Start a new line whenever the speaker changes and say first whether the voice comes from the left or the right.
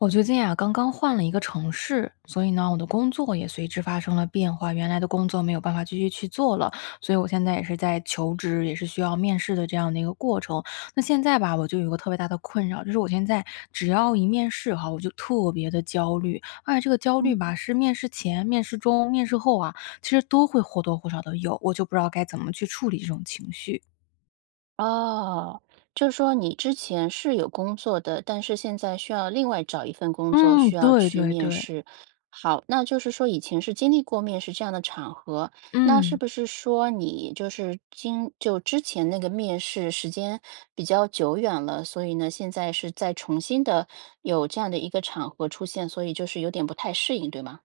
left: 我最近啊，刚刚换了一个城市，所以呢，我的工作也随之发生了变化。原来的工作没有办法继续去做了，所以我现在也是在求职，也是需要面试的这样的一个过程。那现在吧，我就有一个特别大的困扰。就是我现在只要一面试哈，我就特别地焦虑。而且这个焦虑
right: 嗯。
left: 吧是面试前、面试中、面试后啊，其实都会或多或少地有，我就不知道该怎么去处理这种情绪。
right: 哦，就是说你之前是有工作的，但是现在需要另外找一份工作，
left: 嗯，
right: 需要
left: 对，
right: 去
left: 对，
right: 面
left: 对。
right: 试。好，那就是说以前是经历过面试这样的场合，那是
left: 嗯。
right: 不是说你就是今就之前那个面试时间比较久远了，所以呢，现在是在重新的有这样的一个场合出现，所以就是有点不太适应，对吗？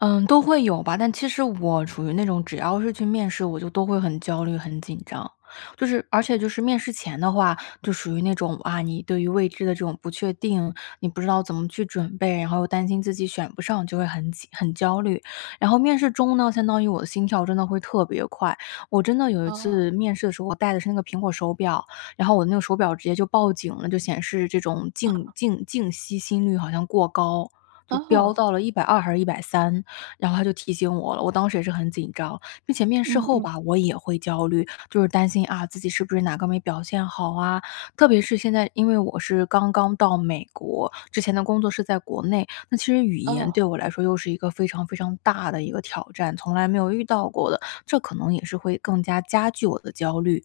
left: 嗯，都会有吧，但其实我处于那种，只要是去面试，我就都会很焦虑、很紧张。就是而且就是面试前的话，就属于那种，啊，你对于未知的这种不确定，你不知道怎么去准备，然后又担心自己选不上就会很紧很焦虑。然后面试中呢，相当于我的心跳真的会特别快。我真的有一
right: 哦。
left: 次面试的时候，我戴的是那个苹果手表，然后我那个手表直接就报警了，就显示这种静
right: 哦。
left: 静静息心率好像过高，就飙
right: 哦。
left: 到了120还是130，然后它就提醒我了，我当时也是很紧张。并且面试
right: 嗯
left: 后
right: 嗯。
left: 吧，我也会焦虑，就是担心啊自己是不是哪个没表现好啊。特别是现在因为我是刚刚到美国，之前的工作是在国内，那其实语言对
right: 哦。
left: 我来说又是一个非常非常大的一个挑战，从来没有遇到过的，这可能也是会更加加剧我的焦虑。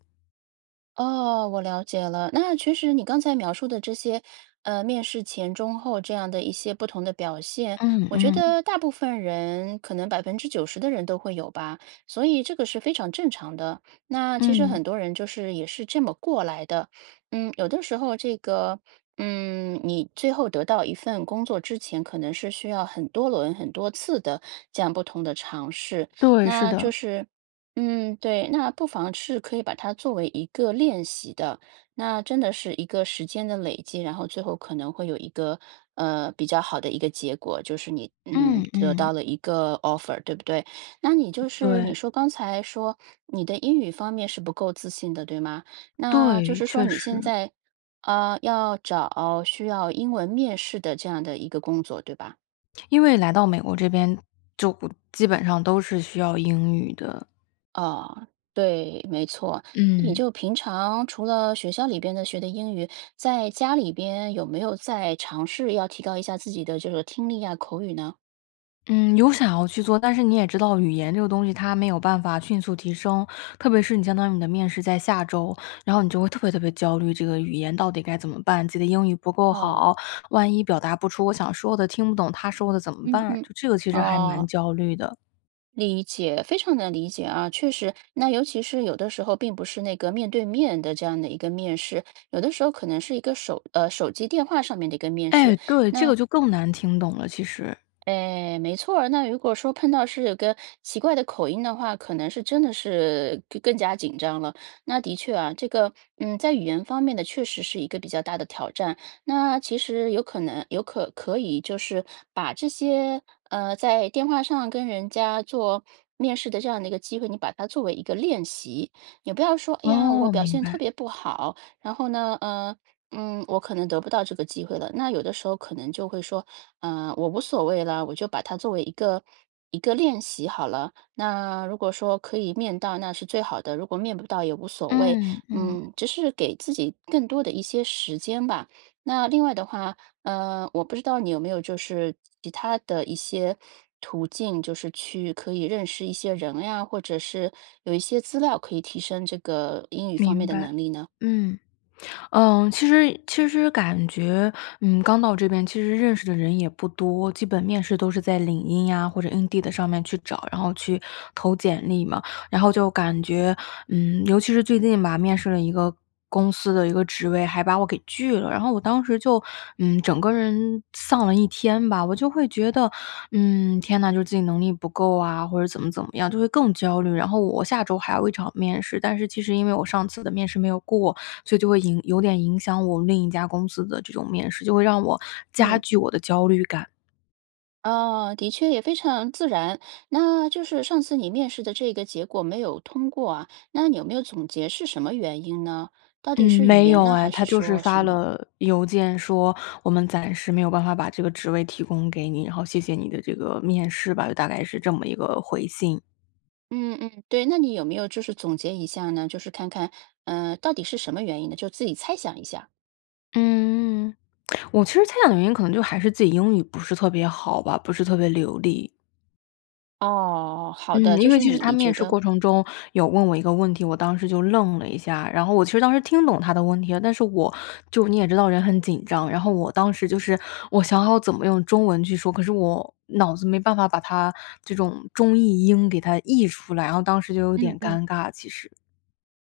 right: 哦，我了解了，那其实你刚才描述的这些，呃，面试前中后这样的一些不同的表现，
left: 嗯，
right: 我觉
left: 嗯。
right: 得大部分人可能90%的人都会有吧，所以这个是非常正常的，那其实
left: 嗯。
right: 很多人就是也是这么过来的。嗯，有的时候这个嗯，你最后得到一份工作之前，可能是需要很多轮、很多次的这样不同的尝试。
left: 对，是
right: 那就
left: 的。
right: 是嗯，对，那不妨是可以把它作为一个练习的，那真的是一个时间的累积，然后最后可能会有一个，呃，比较好的一个结果，就是你，嗯，
left: 嗯，
right: 得到
left: 嗯。
right: 了一个 offer，对不对？那你就是
left: 对。
right: 你说刚才说你的英语方面是不够自信的，对吗？那就
left: 对，
right: 是说
left: 确
right: 你现
left: 实。
right: 在呃，要找需要英文面试的这样的一个工作，对吧？
left: 因为来到美国这边，就不基本上都是需要英语的。
right: 哦，对，没错，你
left: 嗯。
right: 就平常除了学校里边的学的英语，在家里边有没有再尝试要提高一下自己的这个听力呀、口语呢？
left: 嗯，有想要去做，但是你也知道语言这个东西它没有办法迅速提升，特别是你相当于你的面试在下周，然后你就会特别特别焦虑这个语言到底该怎么办，自己的英语不够好，
right: 哦。
left: 万一表达不出我想说的，听不懂他说的怎么
right: 嗯
left: 办，
right: 嗯，
left: 这个其实还蛮
right: 哦。
left: 焦虑的。
right: 理解，非常能理解啊。确实，那尤其是有的时候并不是那个面对面的这样的一个面试，有的时候可能是一个手呃，手机电话上面的一个面试，
left: 哎，对，这
right: 那
left: 个就更难听懂了，其实。
right: 哎，没错儿，那如果说碰到是有个奇怪的口音的话，可能是真的是更更加紧张了。那的确啊，这个，嗯，在语言方面呢，确实是一个比较大的挑战。那其实有可能有可可以，就是把这些，呃，在电话上跟人家做面试的这样的一个机会，你把它作为一个练习。也不要说，哎呀，我
left: 哦，
right: 表
left: 明
right: 现
left: 白。
right: 特别不好，然后呢，呃，嗯，我可能得不到这个机会了。那有的时候可能就会说，呃，我无所谓了，我就把它作为一个一个练习好了。那如果说可以面到，那是最好的。如果面不到，也无所谓。
left: 嗯，嗯。
right: 嗯，只是给自己更多的一些时间吧。那另外的话，呃，我不知道你有没有就是其他的一些途径，就是去可以认识一些人呀，或者是有一些资料可以提升这个英语方面
left: 明
right: 的
left: 白，
right: 能力呢？
left: 嗯。嗯，其实其实感觉，嗯，刚到这边，其实认识的人也不多，基本面试都是在领英啊，或者 Indeed 上面去找，然后去投简历嘛。然后就感觉，嗯，尤其是最近吧，面试了一个公司的一个职位，还把我给拒了，然后我当时就，嗯，整个人丧了一天吧。我就会觉得，嗯，天呐，就是自己能力不够啊，或者怎么怎么样，就会更焦虑。然后我下周还有一场面试，但是其实因为我上次的面试没有过，所以就会影有点影响我另一家公司的这种面试，就会让我加
right: 嗯。
left: 剧我的焦虑感。
right: 哦，的确也非常自然。那就是上次你面试的这个结果没有通过啊，那你有没有总结是什么原因呢？到底
left: 嗯，
right: 是语
left: 没
right: 言
left: 有
right: 呢？还
left: 哎，
right: 是
left: 他就是
right: 说什
left: 发
right: 么？
left: 了邮件说：“我们暂时没有办法把这个职位提供给你，然后谢谢你的这个面试吧。”就大概是这么一个回信。
right: 嗯嗯，对，那你有没有就是总结一下呢，就是看看，呃，到底是什么原因呢，就自己猜想一下。
left: 嗯，我其实猜想的原因可能就还是自己英语不是特别好吧，不是特别流利。
right: 哦，好的，
left: 嗯，
right: 就
left: 因为
right: 是
left: 其实他
right: 你
left: 面
right: 觉
left: 试
right: 得
left: 过程中有问我一个问题，我当时就愣了一下，然后我其实当时听懂他的问题了，但是我就你也知道人很紧张。然后我当时就是我想好怎么用中文去说，可是我脑子没办法把它这种中译英给它译出来，然后当时就有
right: 嗯
left: 点
right: 嗯。
left: 尴尬，其实。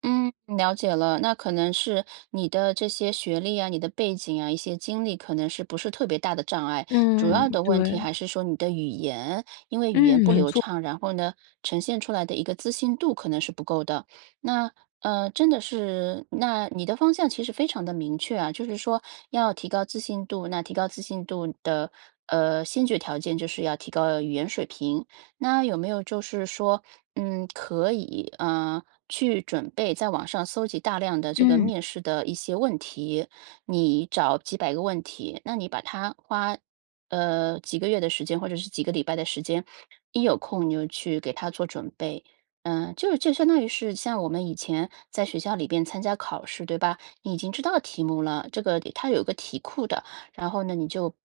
right: 嗯，了解了。那可能是你的这些学历啊，你的背景啊，一些经历可能是不是特别大的障碍。主
left: 嗯，
right: 要的问题
left: 对。
right: 还是说你的语言，因为语言
left: 嗯，
right: 不
left: 没
right: 流
left: 错。
right: 畅，然后呢呈现出来的一个自信度可能是不够的。那，呃，真的是那你的方向其实非常地明确啊，就是说要提高自信度，那提高自信度的，呃，先决条件就是要提高语言水平。那有没有就是说，嗯，可以，啊，去准备在网上搜集大量的这个
left: 嗯。
right: 面试的一些问题，你找几百个问题，那你把它花，呃，几个月的时间或者是几个礼拜的时间，一有空你就去给它做准备。嗯，就就相当于是像我们以前在学校里边参加考试，对吧？你已经知道题目了，这个里它有一个题库的。然后呢你就，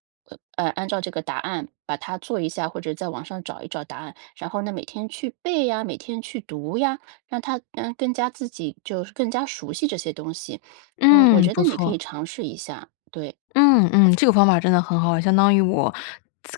right: 呃，按照这个答案把它做一下，或者在网上找一找答案。然后呢，每天去背呀，每天去读呀，让它更加自己就是更加熟悉这些东西。嗯，我
left: 嗯，
right: 觉
left: 不
right: 得你可以
left: 错。
right: 尝试一下，对。
left: 嗯，嗯，这个方法真的很好。相当于我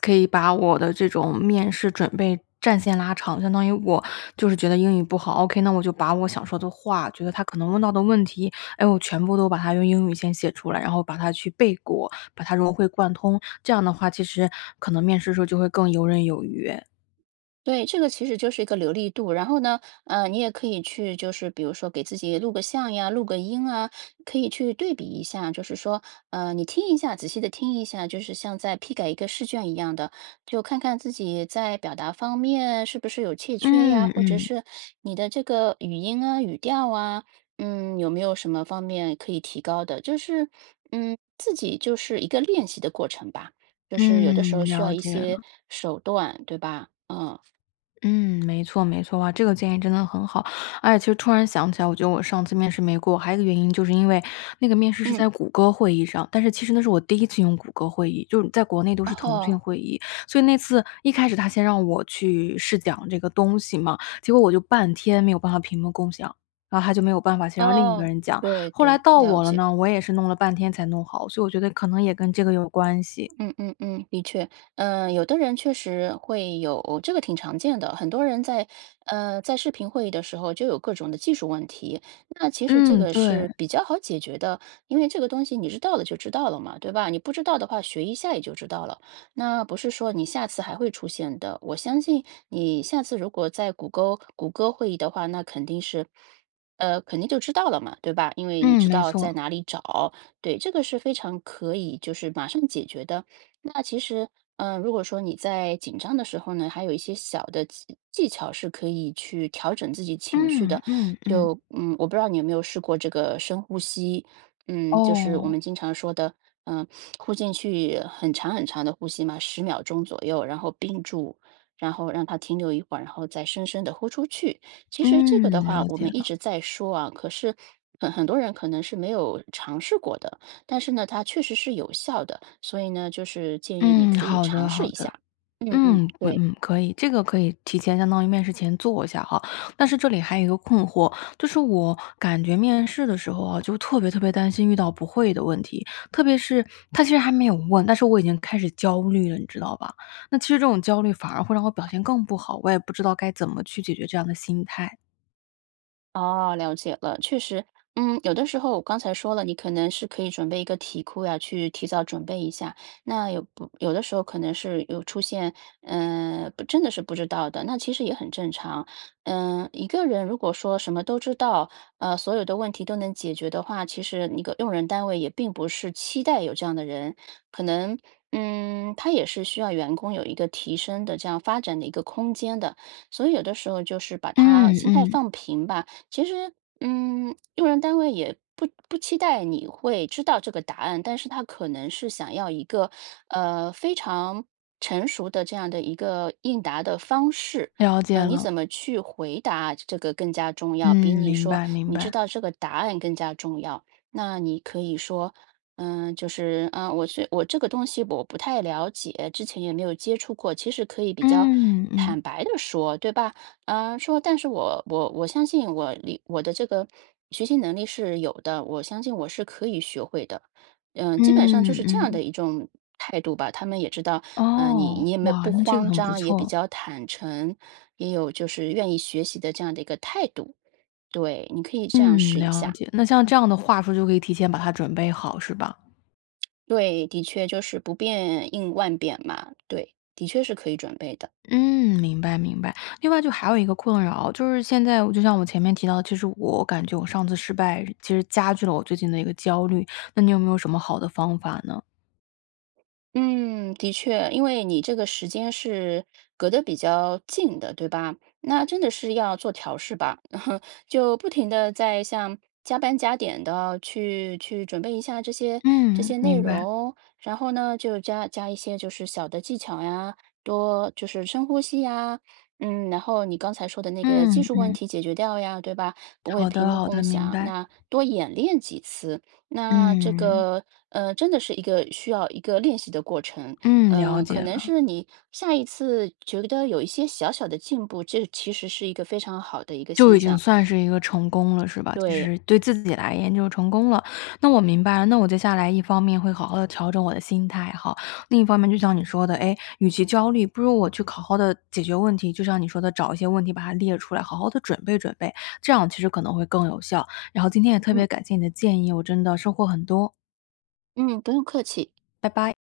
left: 可以把我的这种面试准备战线拉长，相当于我就是觉得英语不好，ok，那我就把我想说的话，觉得他可能问到的问题，哎，我全部都把它用英语先写出来。然后把它去背过，把它融会贯通，这样的话其实可能面试的时候就会更游刃有余。
right: 对，这个其实就是一个流利度。然后呢，呃，你也可以去就是比如说给自己录个像呀、录个音啊。可以去对比一下就是说，呃，你听一下仔细地听一下，就是像在批改一个试卷一样的，就看看自己在表达方面是不是有欠缺呀。
left: 嗯，
right: 或者
left: 嗯。
right: 是你的这个语音啊、语调啊，嗯，有没有什么方面可以提高的。就是嗯，自己就是一个练习的过程吧。就是有的时
left: 嗯，
right: 候需要
left: 了
right: 一
left: 解了。
right: 些手段，对吧？嗯。
left: 嗯，没错没错啊，这个建议真的很好。而且其实突然想起来，我觉得我上次面试没过，还有一个原因就是因为那个面试是
right: 嗯。
left: 在谷歌会议上。但是其实那是我第一次用谷歌会议，就是在国内都
right: 哦
left: 是腾
right: 吼。
left: 讯会议。所以那次一开始他先让我去试讲这个东西嘛，结果我就半天没有办法屏幕共享，然后他就没有办法，先让另一个
right: 哦，
left: 人讲。
right: 对，
left: 后来
right: 对，
left: 到
right: 了
left: 我了
right: 解。
left: 呢，我也是弄了半天才弄好，所以我觉得可能也跟这个有关系。
right: 嗯嗯嗯，的确。呃，有的人确实会有，这个挺常见的。很多人在呃，在视频会议的时候就有各种的技术问题，那其实这
left: 嗯，
right: 个
left: 对。
right: 是比较好解决的，因为这个东西你知道了就知道了嘛，对吧？你不知道的话学一下也就知道了，那不是说你下次还会出现的。我相信你下次如果在谷歌谷歌会议的话，那肯定是呃，肯定就知道了嘛，对吧？因为你
left: 嗯，
right: 知
left: 没
right: 道在
left: 错。
right: 哪里找。对，这个是非常可以就是马上解决的。那其实，嗯，如果说你在紧张的时候呢，还有一些小的技技巧是可以去调整自己情绪
left: 嗯，
right: 的。
left: 嗯，嗯。
right: 就嗯，我不知道你有没有试过这个深呼吸，嗯，就是我
left: 哦。
right: 们经常说的，呃，呼进去很长很长的呼吸嘛，10秒钟左右，然后屏住，然后让它停留一会儿，然后再深深地呼出去。其实这个的
left: 嗯，
right: 话
left: 了
right: 我
left: 解
right: 们一
left: 了。
right: 直在说啊，可是很很多人可能是没有尝试过的。但是呢，它确实是有效的，所以呢就是建议你
left: 嗯，
right: 可以
left: 好
right: 尝
left: 的，
right: 试
left: 好
right: 一下。
left: 的。
right: 嗯嗯，
left: 嗯，嗯
right: 对。
left: 嗯，可以，这个可以提前相当于面试前做一下哈。但是这里还有一个困惑，就是我感觉面试的时候啊，就特别特别担心遇到不会的问题。特别是他其实还没有问，但是我已经开始焦虑了，你知道吧？那其实这种焦虑反而会让我表现更不好，我也不知道该怎么去解决这样的心态。
right: 哦，了解了。确实，嗯，有的时候我刚才说了你可能是可以准备一个题库呀，去提早准备一下。那有不有的时候可能是有出现，呃，不真的是不知道的，那其实也很正常。呃，一个人如果说什么都知道，呃，所有的问题都能解决的话，其实你个用人单位也并不是期待有这样的人。可能嗯，它也是需要员工有一个提升的这样发展的一个空间的，所以有的时候就是把它
left: 嗯，
right: 心态
left: 嗯。
right: 放平吧。其实，嗯，用人单位也不不期待你会知道这个答案，但是它可能是想要一个，呃，非常成熟的这样的一个应答的方式。
left: 了
right: 呃，
left: 解
right: 你
left: 了。
right: 怎么去回答这个更加重要，比
left: 嗯，
right: 你
left: 明
right: 说
left: 白，明
right: 你知
left: 白。
right: 道这个答案更加重要。那你可以说：“呃，就是啊，我是我这个东西我不太了解，之前也没有接触过。”其实可以比较
left: 嗯，嗯。
right: 坦白地说，对吧？呃，说：”但是我我我相信我理我的这个学习能力是有的，我相信我是可以学会的。”呃，基本上就
left: 嗯，
right: 是这样
left: 嗯。
right: 的一种态度吧。他们也知道，呃，你
left: 哦，
right: 你也没有
left: 哇，
right: 不
left: 那这个
right: 慌
left: 很不
right: 张，也比
left: 错。
right: 较坦诚，也有就是愿意学习的这样的一个态度。对，你可以这样
left: 嗯，
right: 试一
left: 了
right: 下。
left: 解。那像这样的话术就可以提前把它准备好，是吧？
right: 对，的确，就是不变应万变嘛。对，的确是可以准备的。
left: 嗯，明白，明白。另外就还有一个困扰，就是现在就像我前面提到的，其实我感觉我上次失败其实加剧了我最近的一个焦虑，那你有没有什么好的方法呢？
right: 嗯，的确。因为你这个时间是隔得比较近的，对吧？那真的是要做调试吧，就不停地在像加班加点地去去准备一下这些这
left: 嗯，
right: 些内
left: 明白。
right: 容。然后呢，就加加一些就是小的技巧呀，多就是深呼吸呀。嗯，然后你刚才说的那个技
left: 嗯，
right: 术问
left: 嗯。
right: 题解决掉呀，对吧？不会
left: 好
right: 屏
left: 的，
right: 幕
left: 好的，
right: 共
left: 明
right: 享，
left: 白
right: 那多演练几次，那这
left: 嗯。
right: 个，呃，真的是一个需要一个练习的过程。
left: 嗯，了
right: 呃，可
left: 解
right: 能
left: 了。
right: 是你下一次觉得有一些小小的进步，这其实是一个非常好的一个
left: 就
right: 现
left: 已经
right: 象。
left: 算是一个成功了，是吧？就
right: 对。
left: 是对自己来言就成功了。那我明白了，那我接下来一方面会好好地调整我的心态吼。另一方面就像你说的，诶，与其焦虑，不如我去考好好地解决问题。就像你说的找一些问题把它列出来，好好地准备准备，这样其实可能会更有效。然后今天也特别
right: 嗯。
left: 感谢你的建议，我真的收获很多。
right: 嗯，不用客气。
left: 拜拜。